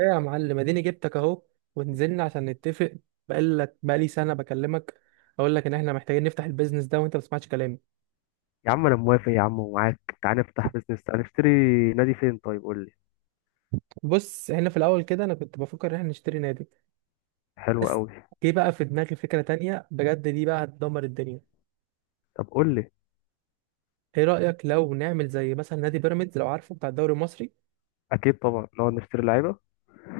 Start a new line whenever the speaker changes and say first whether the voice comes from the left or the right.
right: ايه يا معلم، اديني جبتك اهو. ونزلنا عشان نتفق. بقالي سنه بكلمك، اقول لك ان احنا محتاجين نفتح البيزنس ده وانت ما بتسمعش كلامي.
left: يا عم، انا موافق يا عم ومعاك. تعال نفتح بيزنس، تعال نشتري. نادي فين؟ طيب قول لي.
right: بص، احنا في الاول كده انا كنت بفكر ان احنا نشتري نادي،
left: حلو
right: بس
left: قوي.
right: جه بقى في دماغي فكره تانية بجد، دي بقى هتدمر الدنيا.
left: طب قول لي.
right: ايه رايك لو نعمل زي مثلا نادي بيراميدز، لو عارفه بتاع الدوري المصري؟
left: اكيد طبعا، نقعد نشتري لعيبه.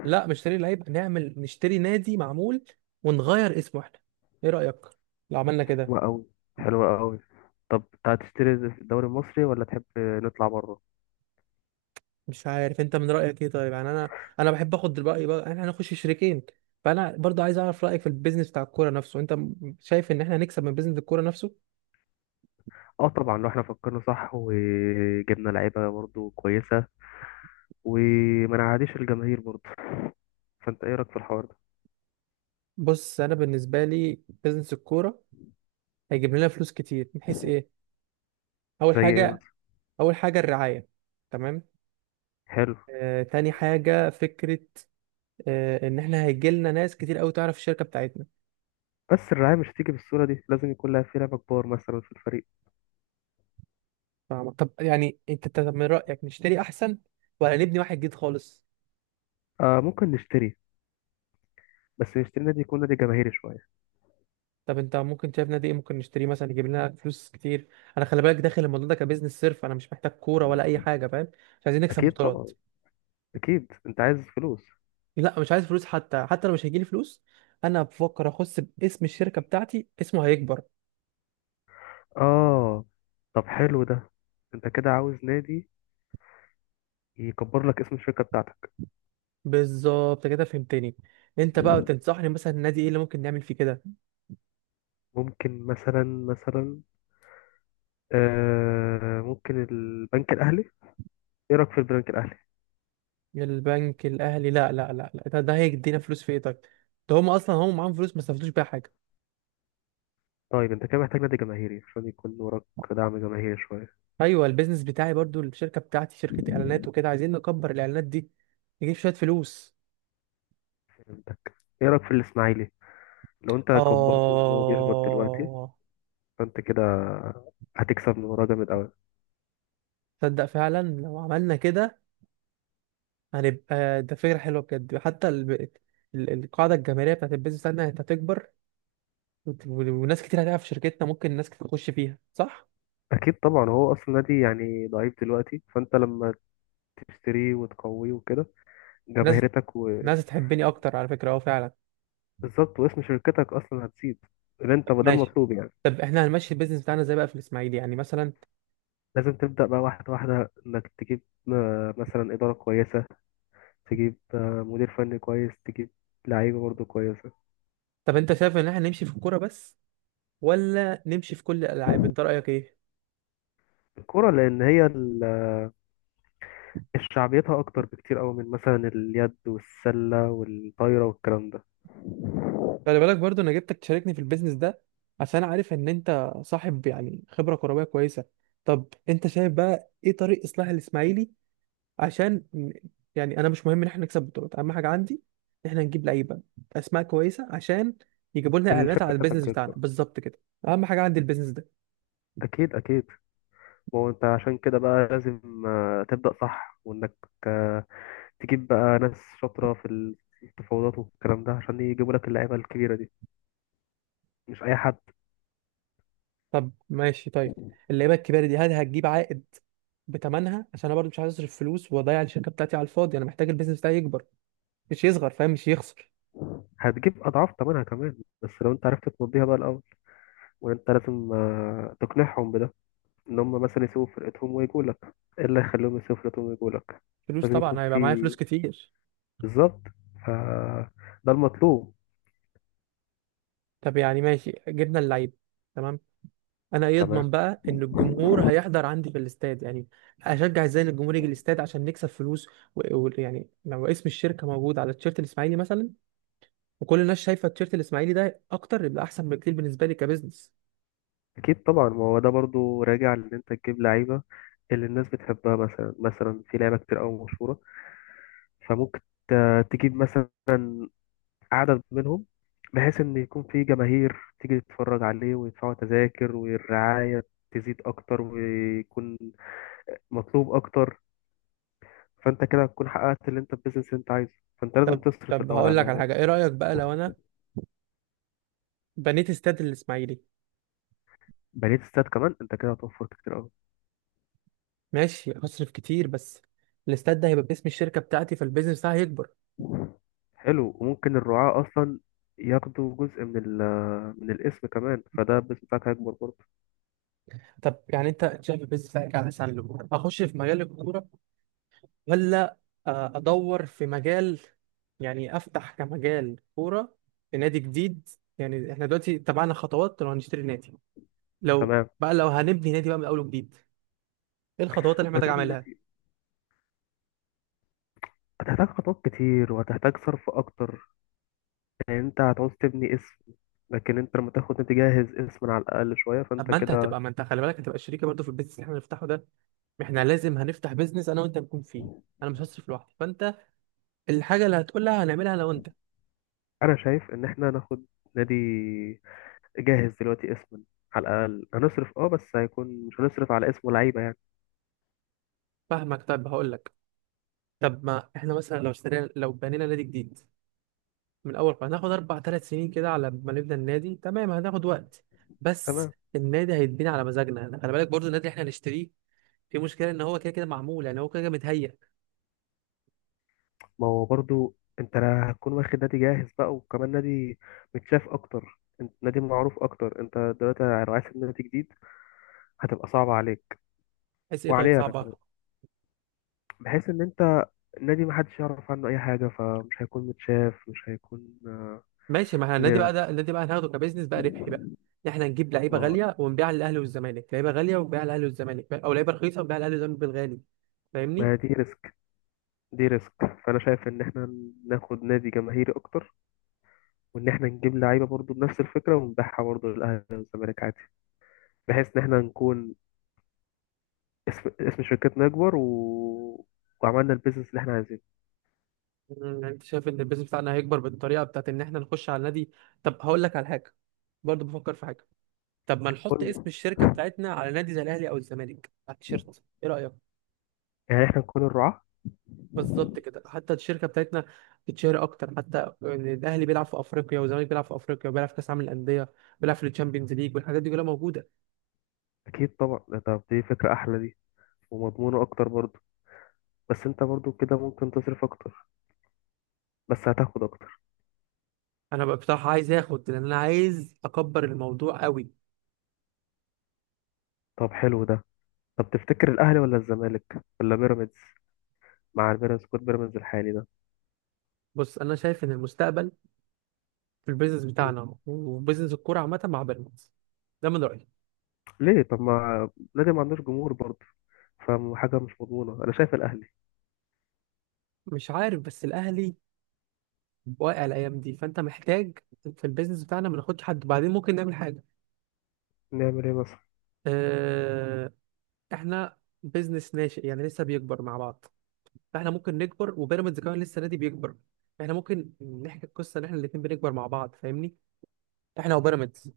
right: لا، مش نشتري لعيب، نعمل نشتري نادي معمول ونغير اسمه احنا. ايه رايك لو عملنا كده؟
left: حلوه قوي. حلوه قوي. طب تعال تشتري في الدوري المصري ولا تحب نطلع بره؟
right: مش عارف انت من رايك ايه، طيب يعني انا بحب اخد الراي. بقى احنا هنخش شريكين، فانا برضو عايز اعرف رايك في البيزنس بتاع الكوره نفسه. انت شايف ان احنا هنكسب من بيزنس الكوره نفسه؟
left: اه طبعا، لو احنا فكرنا صح وجبنا لعيبه برضو كويسه، وما نعاديش الجماهير برضو. فانت ايه رايك في الحوار ده؟
right: بص، انا بالنسبه لي بيزنس الكوره هيجيب لنا فلوس كتير، من حيث ايه؟ اول
left: زي ايه
right: حاجه،
left: مثلا؟
right: اول حاجه الرعايه. تمام.
left: حلو.
right: تاني حاجة فكرة، إن إحنا هيجي لنا ناس كتير أوي تعرف الشركة بتاعتنا.
left: بس الرعايه مش تيجي بالصوره دي، لازم يكون لها في لعبه كبار مثلا في الفريق.
right: فاهمك. طب يعني أنت من رأيك نشتري أحسن ولا نبني واحد جديد خالص؟
left: آه، ممكن نشتري. بس نشتري نادي يكون نادي جماهيري شويه.
right: طب انت ممكن شايف نادي ايه ممكن نشتريه مثلا يجيب لنا فلوس كتير؟ انا خلي بالك، داخل الموضوع ده كبزنس صرف، انا مش محتاج كوره ولا اي حاجه فاهم. مش عايزين نكسب
left: اكيد طبعا.
right: بطولات.
left: اكيد انت عايز فلوس.
right: لا، مش عايز فلوس، حتى لو مش هيجيلي فلوس، انا بفكر اخص باسم الشركه بتاعتي، اسمه هيكبر.
left: اه. طب حلو ده. انت كده عاوز نادي يكبر لك اسم الشركة بتاعتك.
right: بالظبط كده، فهمتني. انت بقى تنصحني مثلا النادي ايه اللي ممكن نعمل فيه كده؟
left: ممكن مثلا. آه، ممكن البنك الاهلي. ايه رايك في البنك الاهلي؟
right: البنك الاهلي؟ لا لا لا لا، ده، ده هيدينا فلوس في ايه طيب؟ ده هم اصلا هم معاهم فلوس ما استفادوش بيها حاجه.
left: طيب انت كده محتاج نادي جماهيري عشان يكون وراك دعم جماهيري شويه.
right: ايوه، البيزنس بتاعي برضو، الشركه بتاعتي شركه اعلانات وكده، عايزين نكبر الاعلانات دي، نجيب شويه فلوس.
left: عندك. ايه رايك في الاسماعيلي؟ لو انت كبرته ان هو بيهبط دلوقتي،
right: آه
left: فانت كده هتكسب من وراه جامد قوي.
right: تصدق فعلا لو عملنا كده هنبقى، ده فكرة حلوة بجد. حتى القاعدة الجماهيرية بتاعت البيزنس بتاعتنا هتكبر، وناس كتير هتقع في شركتنا، ممكن ناس كتير تخش فيها، صح؟
left: اكيد طبعا. هو اصلا نادي يعني ضعيف دلوقتي، فانت لما تشتريه وتقويه وكده،
right: ناس
left: جماهيرتك.
right: ناس تحبني أكتر، على فكرة أه فعلا.
left: بالظبط، واسم شركتك اصلا هتزيد. اللي انت
right: طب
left: ما ده
right: ماشي،
left: المطلوب يعني.
right: طب إحنا هنمشي البيزنس بتاعنا إزاي بقى في الإسماعيلي يعني مثلا؟
left: لازم تبدا بقى واحده واحده، انك تجيب مثلا اداره كويسه، تجيب مدير فني كويس، تجيب لعيبه برضه كويسه.
right: طب أنت شايف إن إحنا نمشي في الكورة بس ولا نمشي في كل الألعاب؟ أنت رأيك إيه؟
left: الكوره، لان هي شعبيتها اكتر بكتير قوي من مثلا اليد والسله والطايره والكلام ده.
right: خلي بالك برضو انا جبتك تشاركني في البيزنس ده عشان عارف ان انت صاحب يعني خبره كرويه كويسه. طب انت شايف بقى ايه طريق اصلاح الاسماعيلي عشان يعني انا مش مهم ان احنا نكسب بطولات، اهم حاجه عندي ان احنا نجيب لعيبه، اسماء كويسه، عشان يجيبوا لنا اعلانات على
left: الشركه بتاعتك
right: البيزنس بتاعنا،
left: تكبر.
right: بالظبط كده. اهم حاجه عندي البيزنس ده.
left: اكيد اكيد. ما هو انت عشان كده بقى لازم تبدا صح، وانك آه، تجيب بقى ناس شاطره في التفاوضات والكلام ده، عشان يجيبوا لك اللعيبه الكبيره دي، مش اي حد.
right: طب ماشي طيب، اللعيبه الكبيره دي هل هتجيب عائد بتمنها؟ عشان انا برضو مش عايز اصرف فلوس واضيع الشركه بتاعتي على الفاضي، انا محتاج البيزنس بتاعي يكبر مش يصغر، فاهم، مش يخسر.
left: هتجيب أضعاف تمنها كمان، بس لو أنت عرفت تمضيها بقى الأول. وأنت لازم تقنعهم بده، إن هم مثلا يسيبوا فرقتهم ويجوا لك. إيه اللي يخليهم يسيبوا فرقتهم ويجوا لك؟
right: فلوس
left: لازم يكون
right: طبعا، هيبقى معايا
left: في.
right: فلوس كتير.
left: بالظبط. ف ده المطلوب.
right: طب يعني ماشي، جبنا اللعيب، تمام. انا ايه
left: تمام.
right: اضمن بقى ان الجمهور هيحضر عندي في الاستاد يعني؟ اشجع ازاي ان الجمهور يجي الاستاد عشان نكسب فلوس؟ ويعني لو اسم الشركه موجود على التيشيرت الاسماعيلي مثلا، وكل الناس شايفه التيشيرت الاسماعيلي ده اكتر، يبقى احسن بكتير بالنسبه لي كبزنس.
left: أكيد طبعا. ما هو ده برضو راجع لإن أنت تجيب لعيبة اللي الناس بتحبها، مثلا في لعيبة كتير أوي مشهورة. فممكن تجيب مثلا عدد منهم، بحيث ان يكون في جماهير تيجي تتفرج عليه ويدفعوا تذاكر، والرعاية تزيد اكتر، ويكون مطلوب اكتر. فانت كده هتكون حققت اللي انت البيزنس اللي انت عايزه. فانت لازم
right: طب
left: تصرف
right: طب
left: الاول على
right: هقول لك على
left: اللعيبه دي.
right: حاجه، ايه رايك بقى لو انا بنيت استاد الاسماعيلي؟
left: بنيت استاد كمان؟ انت كده هتوفر كتير قوي.
right: ماشي هصرف كتير، بس الاستاد ده هيبقى باسم الشركه بتاعتي، فالبيزنس بتاعي هيكبر.
left: حلو. وممكن الرعاة اصلا ياخدوا جزء من الاسم كمان، فده البيزنس بتاعك هيكبر برضه.
right: طب يعني انت شايف البيزنس بتاعك على سلم هخش في مجال الكوره، ولا ادور في مجال، يعني افتح كمجال كوره في نادي جديد؟ يعني احنا دلوقتي تبعنا خطوات لو هنشتري نادي، لو
left: تمام.
right: بقى لو هنبني نادي بقى من اول وجديد، ايه الخطوات اللي احنا محتاج اعملها؟
left: هتحتاج هتحتاج خطوات كتير، وهتحتاج صرف اكتر. يعني انت هتعوز تبني اسم. لكن انت لما تاخد نادي جاهز، اسم على الاقل شويه،
right: طب
left: فانت
right: ما انت
left: كده.
right: هتبقى، ما انت خلي بالك هتبقى شريكه برضه في البيزنس اللي احنا هنفتحه ده، احنا لازم هنفتح بيزنس انا وانت نكون فيه، انا مش هصرف لوحدي، فانت الحاجه اللي هتقولها هنعملها انا وانت.
left: انا شايف ان احنا ناخد نادي جاهز دلوقتي، اسما على الاقل. هنصرف بس هيكون، مش هنصرف على اسمه لعيبه يعني.
right: فاهمك، طب هقول لك. طب ما احنا مثلا لو اشترينا، لو بنينا نادي جديد من اول قرار، هناخد اربع ثلاث سنين كده على ما نبدا النادي، تمام هناخد وقت، بس
left: تمام.
right: النادي هيتبني على مزاجنا. خلي بالك برضو النادي اللي احنا هنشتريه في مشكله ان هو كده كده معمول، يعني هو كده كده متهيأ.
left: ما هو برضو انت لا هتكون واخد نادي جاهز بقى، وكمان نادي متشاف اكتر، انت نادي معروف اكتر. انت دلوقتي لو عايز تبني نادي جديد، هتبقى صعبه عليك
right: عايز ايه طيب
left: وعليا انا
right: صعبه؟
left: كمان، بحيث ان انت النادي محدش يعرف عنه اي حاجه، فمش هيكون متشاف، مش هيكون.
right: ماشي، ما احنا النادي بقى ده، النادي بقى هناخده كبزنس بقى ربحي
left: آه،
right: بقى. احنا نجيب لعيبه
left: ما
right: غاليه ونبيعها للاهلي والزمالك، لعيبه غاليه ونبيعها للاهلي والزمالك، او لعيبه رخيصه ونبيعها للاهلي والزمالك بالغالي، فاهمني؟
left: ما دي ريسك. دي ريسك. فانا شايف ان احنا ناخد نادي جماهيري اكتر، وان احنا نجيب لعيبه برضو بنفس الفكره ونبيعها برضو للاهلي والزمالك عادي، بحيث ان احنا نكون اسم شركتنا يكبر وعملنا البيزنس اللي احنا عايزينه.
right: يعني انت شايف ان البيزنس بتاعنا هيكبر بالطريقه بتاعت ان احنا نخش على النادي. طب هقول لك على حاجه، برضو بفكر في حاجه. طب ما نحط اسم
left: قلنا
right: الشركه بتاعتنا على نادي زي الاهلي او الزمالك على التيشيرت، ايه رايك؟
left: يعني احنا نكون الرعاة.
right: بالظبط كده، حتى الشركه بتاعتنا تتشهر اكتر، حتى إن الاهلي بيلعب في افريقيا والزمالك بيلعب في افريقيا وبيلعب في كاس عالم الانديه وبيلعب في الشامبيونز ليج، والحاجات دي كلها موجوده.
left: اكيد طبعا ده. طب دي فكره احلى دي، ومضمونه اكتر برضو. بس انت برضو كده ممكن تصرف اكتر، بس هتاخد اكتر.
right: انا بقى بصراحه عايز اخد، لان انا عايز اكبر الموضوع قوي.
left: طب حلو ده. طب تفتكر الاهلي ولا الزمالك ولا بيراميدز؟ مع البيراميدز، كود بيراميدز الحالي ده.
right: بص انا شايف ان المستقبل في البيزنس بتاعنا وبيزنس الكوره عامه مع بيراميدز، ده من رايي.
left: ليه؟ طب ما نادي ما عندوش جمهور برضه، فحاجة مش مضمونة. أنا شايف الأهلي.
right: مش عارف، بس الاهلي واقع الايام دي، فانت محتاج في البيزنس بتاعنا ما ناخدش حد، بعدين ممكن نعمل حاجه.
left: نعمل إيه مثلا؟
right: آه، احنا بيزنس ناشئ يعني لسه بيكبر مع بعض، فاحنا ممكن نكبر، وبيراميدز كمان لسه نادي بيكبر، احنا ممكن نحكي القصه ان احنا الاثنين بنكبر مع بعض، فاهمني، احنا وبيراميدز.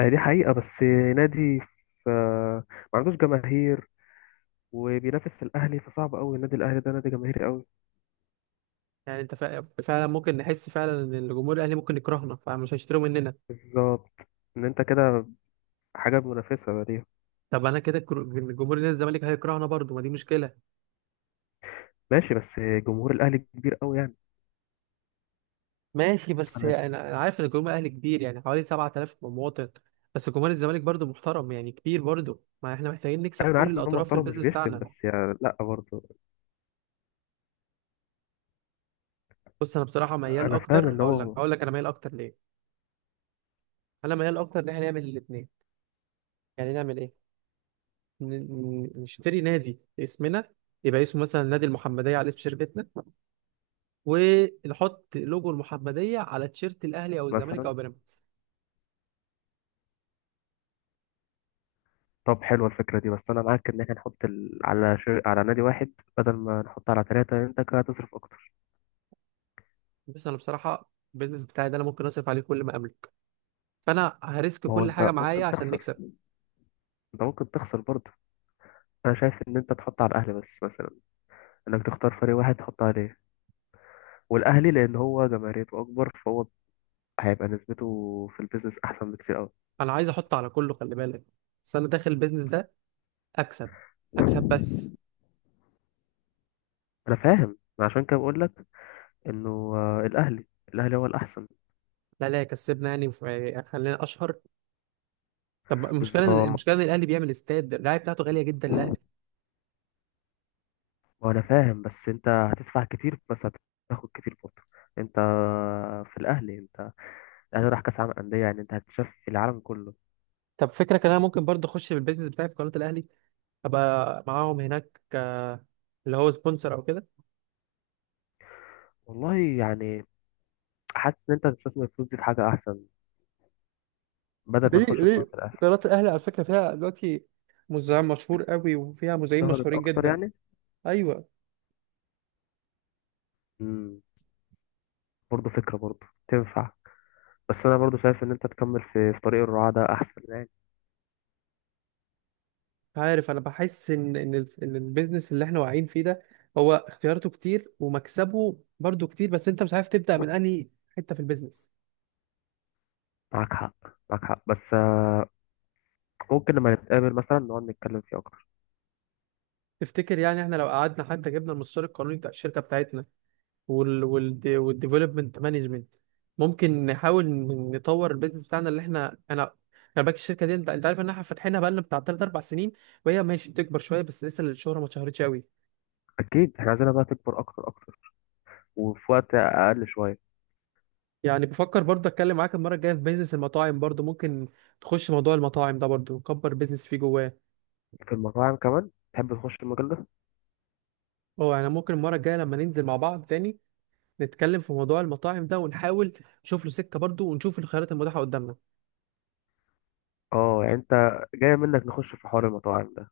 left: آه، دي حقيقة. بس نادي ما عندوش جماهير، وبينافس الأهلي، فصعب أوي. النادي الأهلي ده نادي جماهيري أوي.
right: يعني انت فعلا ممكن نحس فعلا ان الجمهور الاهلي ممكن يكرهنا فمش هيشتروا مننا.
left: بالظبط. إن أنت كده حاجة منافسة دي.
right: طب انا كده الجمهور نادي الزمالك هيكرهنا برضو، ما دي مشكله.
left: ماشي بس جمهور الأهلي كبير أوي يعني.
right: ماشي، بس
left: أنا
right: أنا عارف ان الجمهور الاهلي كبير يعني حوالي 7,000 مواطن، بس جمهور الزمالك برضو محترم يعني كبير برضو، ما احنا محتاجين نكسب
left: أيوة، أنا
right: كل
left: عارف إن هو
right: الاطراف في
left: محترم، مش
right: البيزنس
left: بيشتم،
right: بتاعنا.
left: بس يعني لأ برضه.
right: بص انا بصراحه ميال
left: أنا فاهم
right: اكتر،
left: إن
right: هقول لك
left: هو.
right: هقول لك انا ميال اكتر ليه. انا ميال اكتر ان احنا نعمل الاثنين، يعني نعمل ايه، ن- نشتري نادي اسمنا، يبقى اسمه مثلا نادي المحمديه على اسم شركتنا، ونحط لوجو المحمديه على تيشيرت الاهلي او الزمالك
left: مثلا.
right: او بيراميدز.
left: طب حلوة الفكرة دي. بس أنا معاك إن إحنا نحط على نادي واحد، بدل ما نحط على ثلاثة. أنت كده هتصرف أكتر.
right: بس انا بصراحه البيزنس بتاعي ده انا ممكن اصرف عليه كل ما املك، فانا هريسك
left: ما هو
right: كل حاجه
left: أنت
right: معايا
left: ممكن
right: عشان
left: تخسر.
right: نكسب.
left: أنت ممكن تخسر برضه. أنا شايف إن أنت تحط على الأهلي بس مثلا، إنك تختار فريق واحد تحط عليه. والأهلي لأن هو جماهيريته أكبر، فهو هيبقى نسبته في البيزنس أحسن بكتير أوي.
right: انا عايز احط على كله خلي بالك، بس انا داخل البيزنس ده اكسب، اكسب بس.
left: أنا فاهم. ما عشان كده بقول لك إنه آه، الأهلي الأهلي هو الأحسن.
right: لا لا، كسبنا يعني، خلينا اشهر. طب المشكله
left: بالظبط.
right: المشكله ان الاهلي بيعمل استاد، الرعايه بتاعته غاليه جدا الاهلي.
left: وأنا فاهم، بس أنت هتدفع كتير، بس هتاخد كتير برضه أنت في الأهلي. الاهلي راح كاس عالم انديه، يعني انت هتشوف في العالم كله.
right: طب فكرة كان، انا ممكن برضه اخش بالبيزنس بتاعي في قناه الاهلي، ابقى معاهم هناك، اللي هو سبونسر او كده.
left: والله يعني حاسس ان انت تستثمر الفلوس دي في حاجه احسن، بدل ما
right: ليه
left: تخش في قناه
right: ليه؟
left: الاهلي.
right: قناة الأهلي على فكرة فيها دلوقتي مذيع مشهور قوي وفيها مذيعين
left: شهرت
right: مشهورين
left: اكتر
right: جدا.
left: يعني.
right: ايوه.
left: امم برضه فكره برضه تنفع. بس انا برضه شايف ان انت تكمل في في طريق الرعاة ده احسن يعني.
right: عارف انا بحس ان ان إن البيزنس اللي احنا واقعين فيه ده هو اختياراته كتير ومكسبه برضه كتير، بس انت مش عارف تبدا من انهي حته في البيزنس.
left: معاك حق. معاك حق، بس ممكن لما نتقابل مثلا نقعد نتكلم فيه اكتر.
right: تفتكر يعني احنا لو قعدنا حتى جبنا المستشار القانوني بتاع الشركه بتاعتنا والديفلوبمنت مانجمنت ممكن نحاول نطور البيزنس بتاعنا اللي احنا انا، خلي بالك الشركه دي انت عارف ان احنا فاتحينها بقالنا بتاع 3 4 سنين، وهي ماشي بتكبر شويه، بس لسه الشهره ما اتشهرتش قوي.
left: اكيد احنا عايزينها بقى تكبر اكتر اكتر، وفي وقت اقل شويه.
right: يعني بفكر برضه اتكلم معاك المره الجايه في بيزنس المطاعم، برضه ممكن تخش موضوع المطاعم ده، برضه نكبر بيزنس فيه جواه.
left: في المطاعم كمان تحب تخش المجال ده؟
right: اه يعني ممكن المره الجايه لما ننزل مع بعض تاني نتكلم في موضوع المطاعم ده، ونحاول نشوف له سكه برضه، ونشوف الخيارات المتاحه قدامنا.
left: اه يعني انت جاية منك نخش في حوار المطاعم ده.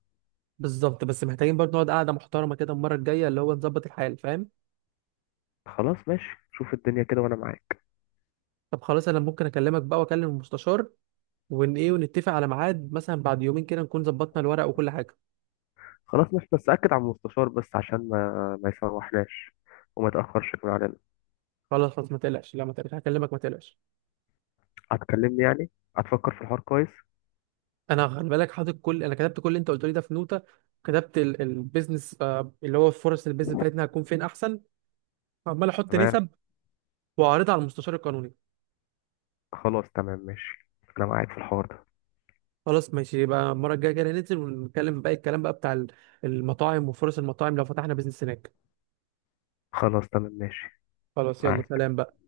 right: بالظبط، بس محتاجين برضه نقعد قعده محترمه كده المره الجايه، اللي هو نظبط الحال، فاهم.
left: خلاص ماشي. شوف الدنيا كده وانا معاك.
right: طب خلاص، انا ممكن اكلمك بقى واكلم المستشار ون ايه ونتفق على ميعاد مثلا بعد يومين كده نكون ظبطنا الورق وكل حاجه.
left: خلاص ماشي، بس أكد على المستشار بس، عشان ما ما يسوحناش وما يتأخرش كمان علينا.
right: خلاص خلاص، ما تقلقش، لا ما تقلقش هكلمك ما تقلقش.
left: هتكلمني يعني؟ هتفكر في الحوار كويس؟
right: انا خلي بالك حاطط كل، انا كتبت كل اللي انت قلت لي ده في نوته، كتبت البيزنس اللي هو فرص البيزنس بتاعتنا هتكون فين احسن، عمال احط
left: تمام.
right: نسب واعرضها على المستشار القانوني.
left: خلاص تمام ماشي. أنا معاك في الحوار ده.
right: خلاص ماشي، يبقى المره الجايه كده ننزل ونتكلم باقي الكلام بقى بتاع المطاعم وفرص المطاعم لو فتحنا بيزنس هناك.
left: خلاص تمام ماشي.
right: خلاص، يلا
left: معاك.
right: سلام بقى.